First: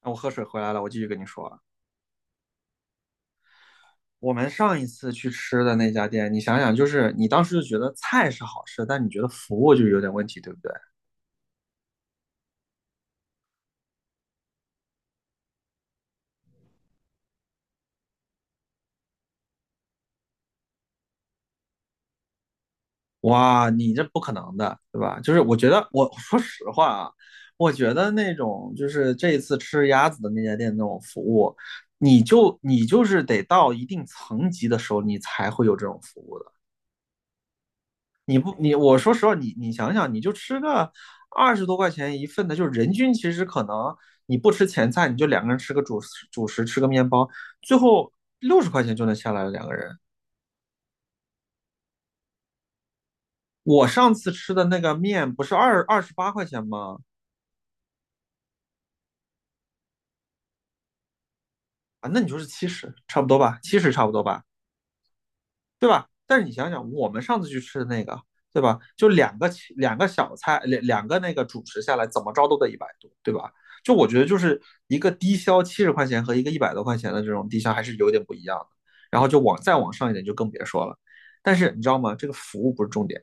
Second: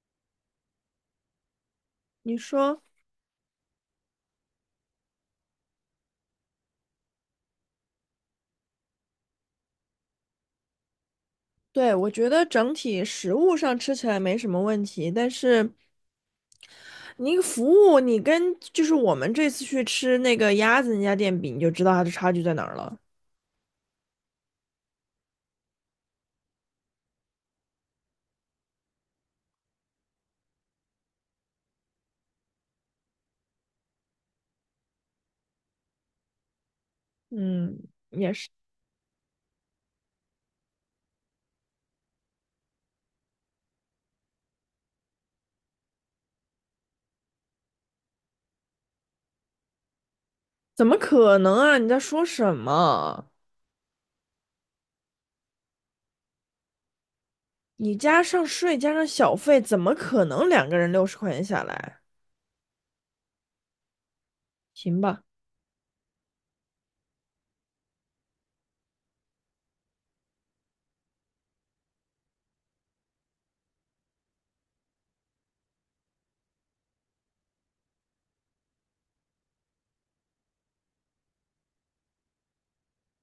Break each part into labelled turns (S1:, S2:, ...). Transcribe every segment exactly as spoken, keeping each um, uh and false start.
S1: 我喝水回来了，我继续跟你说啊。
S2: 你说，
S1: 我们上一次去吃的那家店，你想想，就是你当时就觉得菜是好吃，但你觉得服务就有点问题，对不对？
S2: 对，我觉得整体食物上吃起来没什么问题，但是你服务，你跟就是我们这次去吃那个鸭子那家店比，你就知道它的差距在哪儿了。
S1: 哇，你这不可能的，对吧？就是我觉得，我说实话啊，我觉得那种就是这一次吃鸭子的那家店那种服务，你就你就是得到一定层级的时候，你才会有这种服务的。
S2: 嗯，
S1: 你不你我说实话，你你想想，你就吃个二十多块钱一份的，就是人均其实可能你不吃前菜，你就两个人吃个主食主食，吃个面包，最后六十块钱就能下来了两个人。
S2: 怎么可能啊？你在说什么？
S1: 我上次吃的那个面不是二二十八块钱吗？
S2: 你加上税加上小费，怎么可能两个人六十块钱下来？
S1: 啊，那你就是七十，差不多吧，七十差不多吧。
S2: 行吧？
S1: 对吧？但是你想想，我们上次去吃的那个，对吧？就两个两个小菜，两两个那个主食下来，怎么着都得一百多，对吧？就我觉得就是一个低消七十块钱和一个一百多块钱的这种低消还是有点不一样的。然后就往再往上一点就更别说了。但是你知道吗？这个服务不是重点。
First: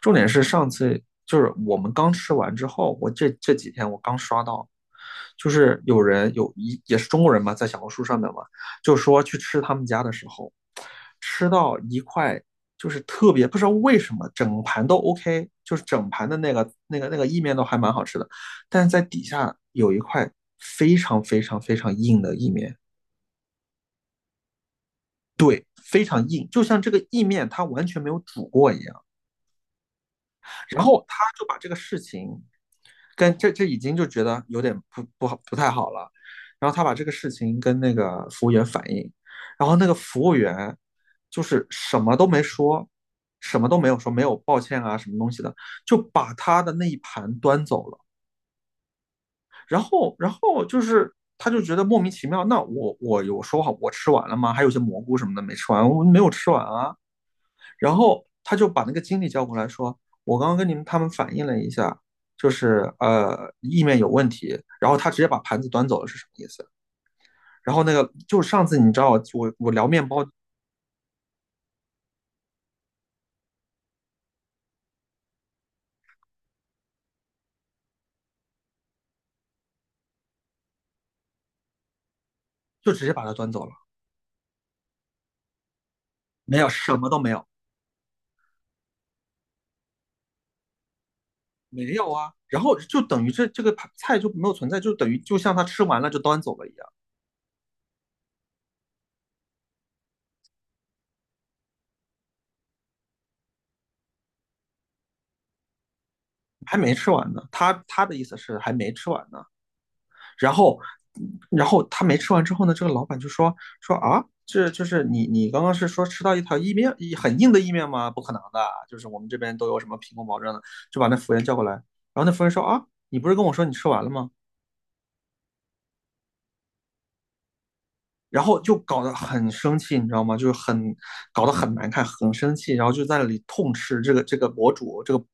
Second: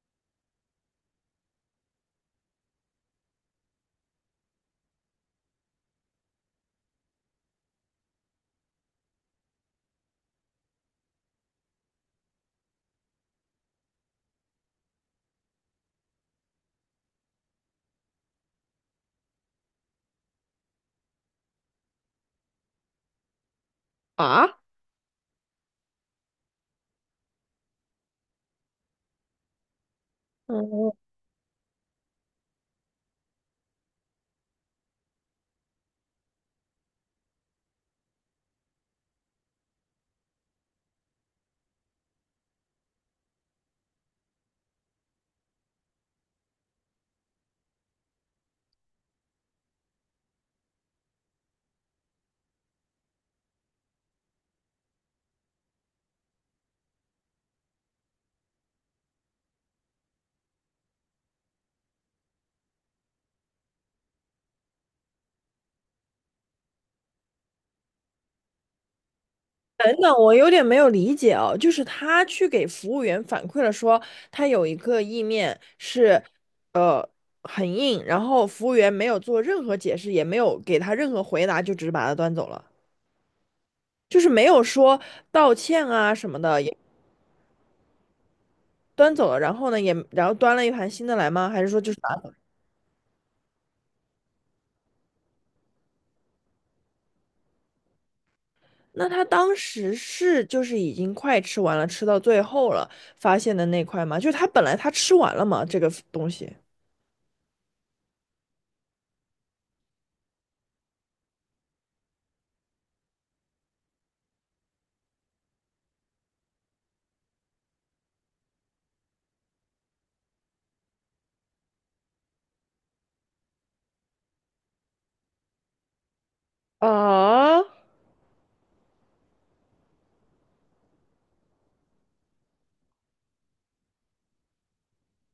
S1: 重点是上次就是我们刚吃完之后，我这这几天我刚刷到，就是有人有一也是中国人嘛，在小红书上面嘛，就说去吃他们家的时候，吃到一块就是特别不知道为什么整盘都 OK，就是整盘的那个那个那个意面都还蛮好吃的，但是在底下有一块非常非常非常硬的意面，
S2: 啊？
S1: 非常硬，就像这个意面它完全没有煮过一样。然
S2: 嗯。
S1: 后他就把这个事情跟这这已经就觉得有点不不好不太好了，然后他把这个事情跟那个服务员反映，然后那个服务员就是什么都没说，什么都没有说，没有抱歉啊什么东西的，就把他的那一盘端走了。然后然后就是他就觉得莫名其妙，那我我有说好我吃完了吗？还有些蘑菇什么的没吃完，我没有吃完啊。然后他就把那个经理叫过来说，我刚刚跟你们他们反映了一下，就是呃意面有问题，然后他直接把盘子端走了是什么意思？然后那个就是上次你知道我我我聊
S2: 等
S1: 面
S2: 等，
S1: 包
S2: 我有点没有理解哦，就是他去给服务员反馈了说，他有一个意面是，呃，很硬，然后服务员没有做任何解释，也没有给他任何回答，就只是把他端走了，
S1: 就直接把它端走了，
S2: 就是没有说道歉啊什么
S1: 没
S2: 的，
S1: 有
S2: 也
S1: 什么都没有，
S2: 端走了。然后呢，也然后端了一盘新的来吗？还是说
S1: 没
S2: 就是
S1: 有啊。然后就等于这这个菜就没有存在，就等于就像他吃完了就端走了一样，
S2: 那他当时是就是已经快吃完了，吃到最后了，发现的那块吗？就是他本来他吃完了嘛，这个东西
S1: 还没吃完呢。他他的意思是还没吃完呢，然后，然后他没吃完之后呢，这个老板就说说啊，这就是你你刚刚是说吃到一条意面很硬的意面吗？不可能的，就是我们这边都有什么品控保证的，就把那服务员叫过来。然后那服务员说啊，你不是跟我说你吃完了吗？
S2: 啊，
S1: 然后就搞得很生气，你知道吗？就是很搞得很难看，很生气，然后就在那里痛斥这个这个博主，这个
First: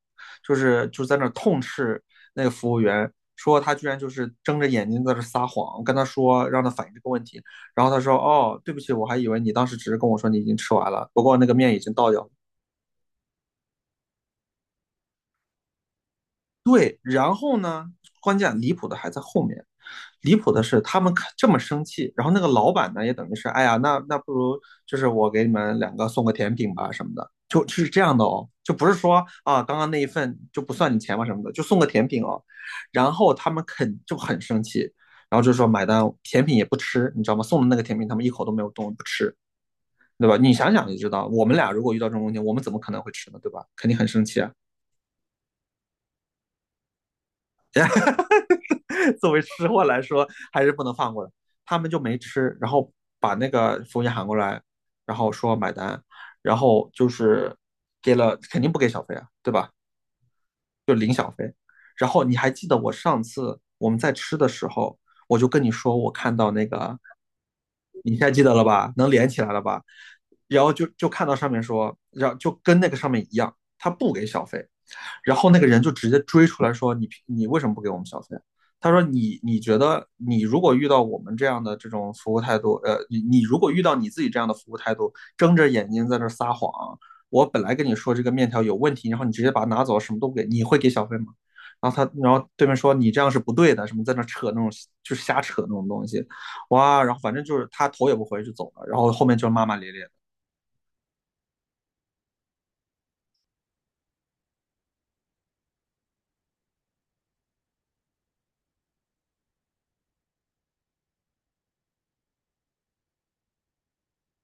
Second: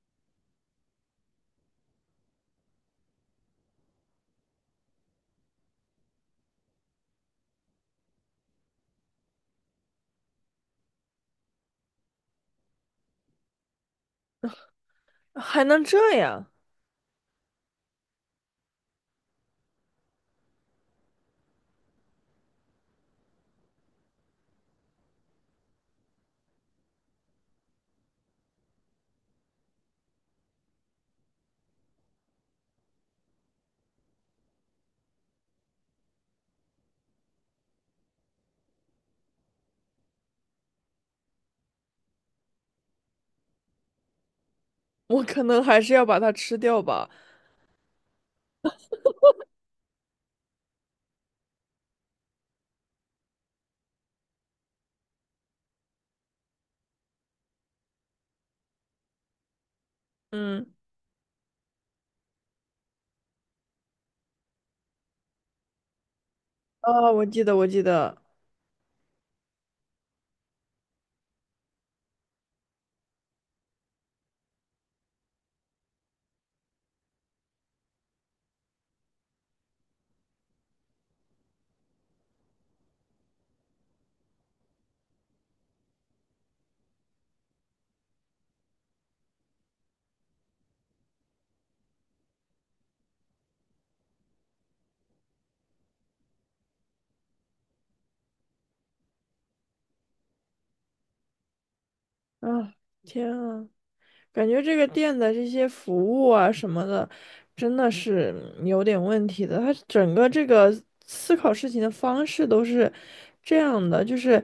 S1: 就是就在那痛斥那个服务员，说他居然就是睁着眼睛在这撒谎，跟他说让他反映这个问题，然后他说哦，对不起，我还以为你当时只是跟我说你已经吃完了，不过那个面已经倒掉了。
S2: 还能这样？
S1: 对，然后呢，关键离谱的还在后面。离谱的是，他们这么生气，然后那个老板呢，也等于是，哎呀，那那不如就是我给你们两个送个甜品吧什么的，就是这样的哦，就不是说啊，刚刚那一份就不算你钱吧什么的，就送个甜品哦。然后他们肯就很生气，然后就说买单，甜品也不吃，你知道吗？送的那个甜品他们一口都没有动，不吃，对吧？你想想就知道，我们俩如果遇到这种问题，我们怎么可能会吃呢？对吧？肯定很生气啊。
S2: 我可能还是要把它吃掉吧。
S1: 作为吃货来说，还是不能放过的。他们就没吃，然后把那个服务员喊过来，然后说买单，然后就是给了，肯定不给小费啊，对吧？
S2: 嗯，
S1: 然后你还记得我上次我们在吃的时候，我就跟你说我看到那个，
S2: 啊，我记得，我记
S1: 你
S2: 得。
S1: 现在记得了吧？能连起来了吧？然后就就看到上面说，然后就跟那个上面一样，他不给小费，然后那个人就直接追出来说你你为什么不给我们小费？他说你你觉得你如果遇到我们这样的这种服务态度，呃，你你如果遇到你自己这样的服务态度，睁着眼睛在那儿撒谎，我本来跟你说这个面条有问题，然后你直接把它拿走，什么都不给，你会给小费吗？然后他，然后对面说你这样是不对的，什么在那扯那种就是瞎扯那种东西，哇，然后反正就是他头也不回就走了，然后后面就骂骂咧咧的。
S2: 啊，天啊，感觉这个店的这些服务啊什么的，真的是嗯有点问题的。它整个这个思考事情的方式都是这样的，就是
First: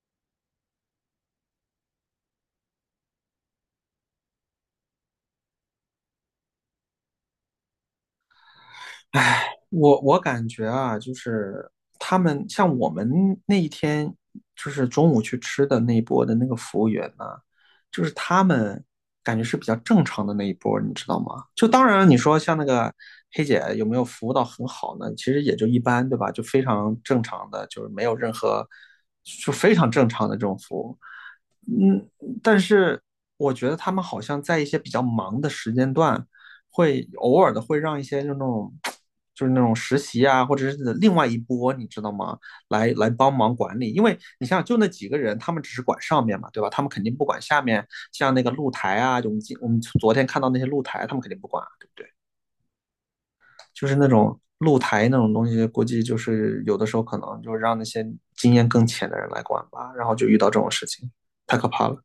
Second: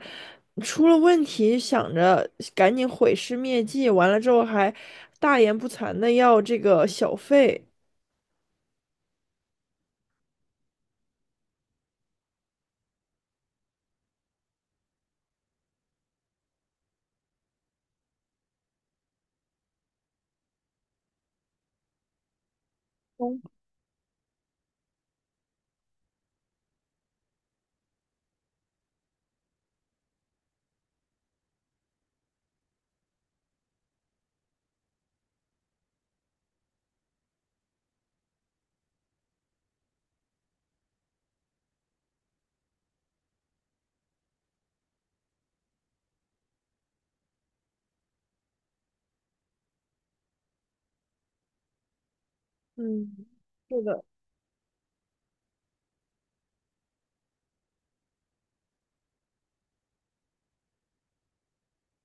S2: 出了问题想着赶紧毁尸灭迹，完了之后还大言不惭的要这个小费。
S1: 我我感觉啊，就是他们像我们那一天就是中午去吃的那一波的那个服务员呢，就是他们感觉是比较正常的那一波，你知道吗？就当然你说像那个黑姐有没有服务到很好呢？其实也就一般，对吧？就非常正常的，就是没有任何。就非常正常的这种服务，嗯，但是我觉得他们好像在一些比较忙的时间段，会偶尔的会让一些就那种，就是那种实习啊，或者是另外一波，你知道吗？来来帮忙管理，因为你想想，就那几个人，他们只是管上面嘛，对吧？他们肯定不管下面，像那个露台啊，就我们今我们昨天看到那些露台，他们肯定不管啊，对不对？
S2: 嗯，是
S1: 就是
S2: 的。
S1: 那种露台那种东西，估计就是有的时候可能就让那些经验更浅的人来管吧，然后就遇到这种事情，太可怕了。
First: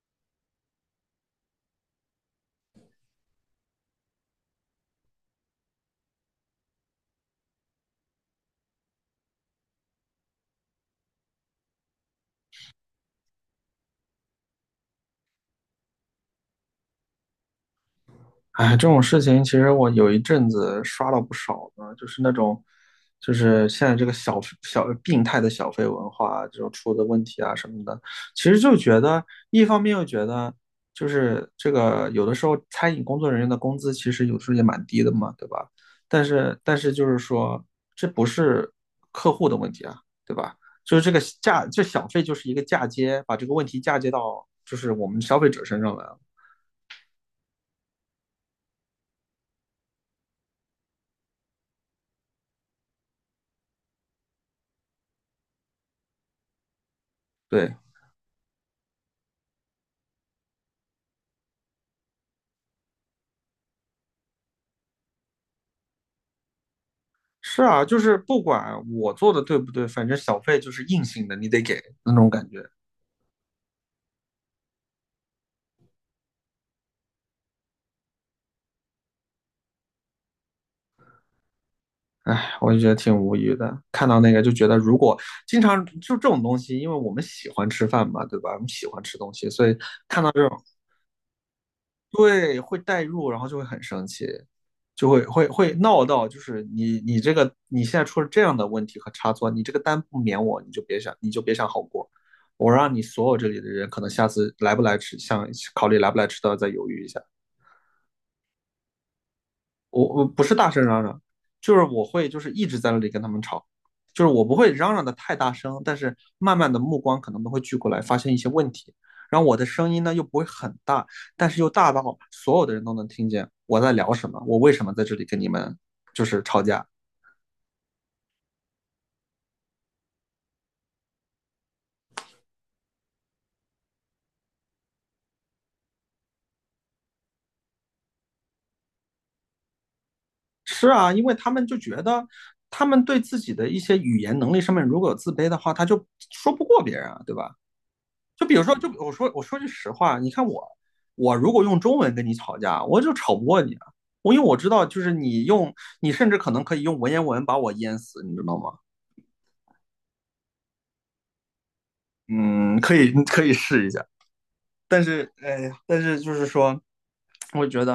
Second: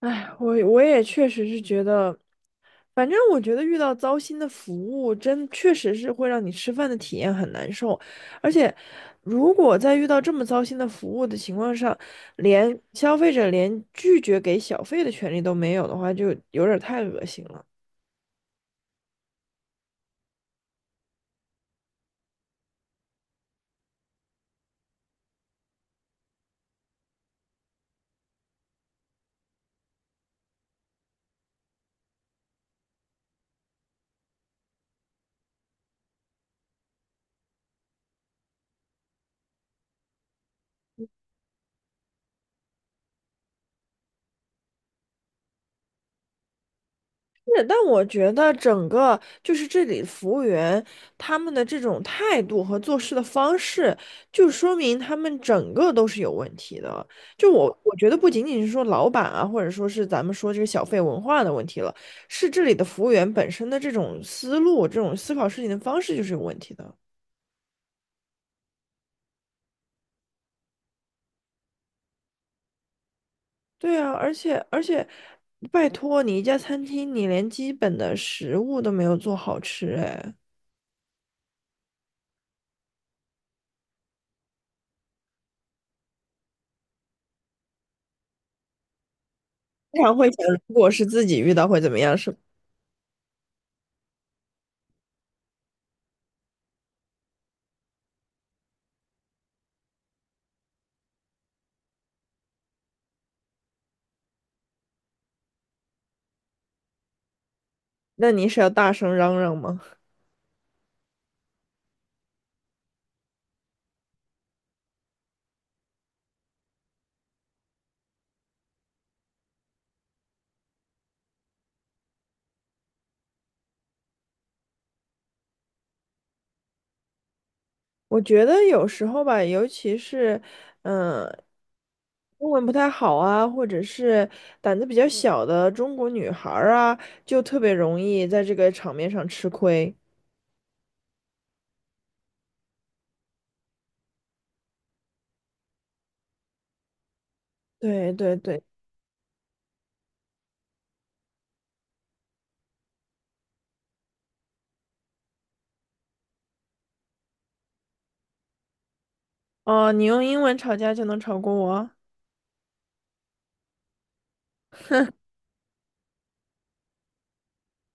S2: 哎，我我也确实是觉得，反正我觉得遇到糟心的服务，真确实是会让你吃饭的体验很难受。而且，如果在遇到这么糟心的服务的情况上，连消费者连拒绝给小费的权利都没有的话，就有点儿太恶心了。
S1: 哎，这种事情其实我有一阵子刷了不少呢，就是那种，就是现在这个小小病态的小费文化，这种出的问题啊什么的，其实就觉得一方面又觉得，就是这个有的时候餐饮工作人员的工资其实有时候也蛮低的嘛，对吧？但是但是就是说，这不是客户的问题啊，对吧？就是这个嫁这小费就是一个嫁接，把这个问题嫁接到就是我们消费者身上来了，
S2: 是，但我觉得整个就是这里服务员他们的这种态度和做事的方式，就说明他们整个都是有问题的。就我
S1: 对。
S2: 我觉得不仅仅是说老板啊，或者说是咱们说这个小费文化的问题了，是这里的服务员本身的这种思路、这种思考事情的方式就是有问题的。
S1: 是啊，就是不管我做的对不对，反正小费就是硬性的，你得给那种感觉。
S2: 对啊，而且而且，拜托你一家餐厅，你连基本的食物都没有做好吃，哎，
S1: 哎，我就觉得挺无语的。看到那个就觉得，如果经常就这种东西，因为我们喜欢吃饭嘛，对吧？我们喜欢吃东西，所以
S2: 经常
S1: 看
S2: 会
S1: 到
S2: 想，
S1: 这种，
S2: 如果是自己遇到会怎么样，是吧？
S1: 对，会代入，然后就会很生气，就会会会闹到，就是你你这个你现在出了这样的问题和差错，你这个单不免我，你就别想你就别想好过。我让你所有这里的人，可能下次来不来吃，想考虑来不来吃都要再犹豫一下。
S2: 那你是要大声嚷嚷吗？
S1: 我我不是大声嚷嚷，就是我会就是一直在那里跟他们吵，就是我不会嚷嚷的太大声，但是慢慢的目光可能都会聚过来，发现一些问题，然后我的声音呢又不会很大，但是又大到所有的人都能听见我在聊什么，我为什么在这里跟你们就是吵架。
S2: 我觉得有时候吧，尤其是，嗯，英文不太好啊，或者是胆子比较小的中国女孩儿啊，就特别容易在这个场面上吃亏。
S1: 是啊，因为他们就觉得他们对自己的一些语言能力上面如果有自卑的话，他就说不过别人啊，对吧？
S2: 对对
S1: 就比
S2: 对，
S1: 如说，就我说我说句实话，你看我，我如果用中文跟你吵架，我就吵不过你啊。我因为我知道，就是你用，你甚至可能可以用文言文把我淹死，你知道吗？
S2: 哦，你用英文吵架就能吵过我？
S1: 嗯，可以，可以试一下。但是，哎呀，但是就是说，我觉得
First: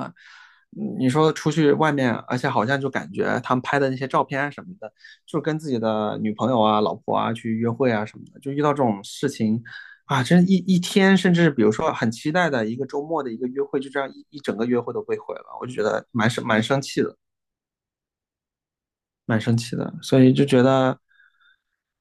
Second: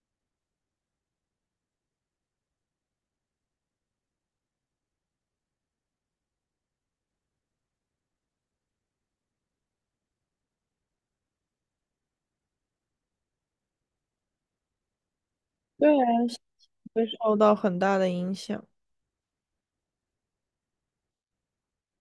S1: 嗯你说出去外面，而且好像就感觉他们拍的那些照片什么的，就跟自己的女朋友啊、老婆啊去约会啊什么的，就遇到这种事情啊，真一一天，甚至比如说很期待的一个周末的一个约会，就这样一一整个约会都被毁了，我就觉
S2: 对啊，
S1: 得蛮生蛮生气
S2: 会
S1: 的，
S2: 受到很大的影响。
S1: 蛮生气的，所以就觉得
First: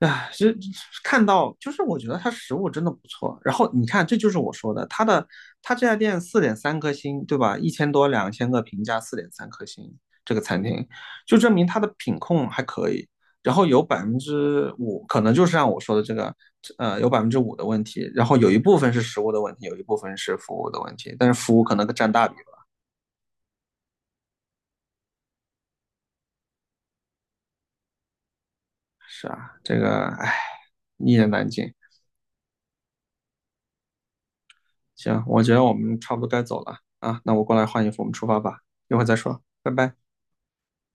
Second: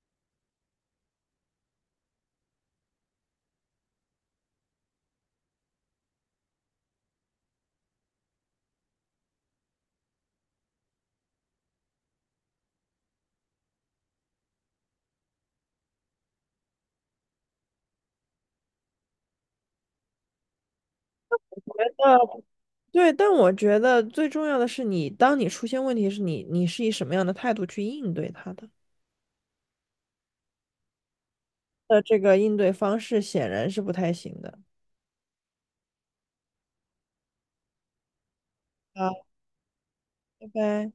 S1: 唉，是看到，就是我觉得它食物真的不错。然后你看，这就是我说的，它的它这家店四点三颗星，对吧？一千多两千个评价，四点三颗星，这个餐厅就证明它的品控还可以。然后有百分之五，可能就是像我说的这个，呃，有百分之五的问题。然后有一部分是食物的问题，有一部分是服务的问题，但是服务可能占
S2: 呃，
S1: 大比吧。
S2: 对，但我觉得最重要的是你，当你出现问题时，你你是以什么样的态度去应对它的？
S1: 是啊，这个唉，一言难尽。
S2: 那这个应对方式显然是不太行的。
S1: 行，我觉得我们差不多该走了啊，那我过来换衣服，我们出发吧，一会儿再
S2: 啊。
S1: 说，拜拜。
S2: 拜拜。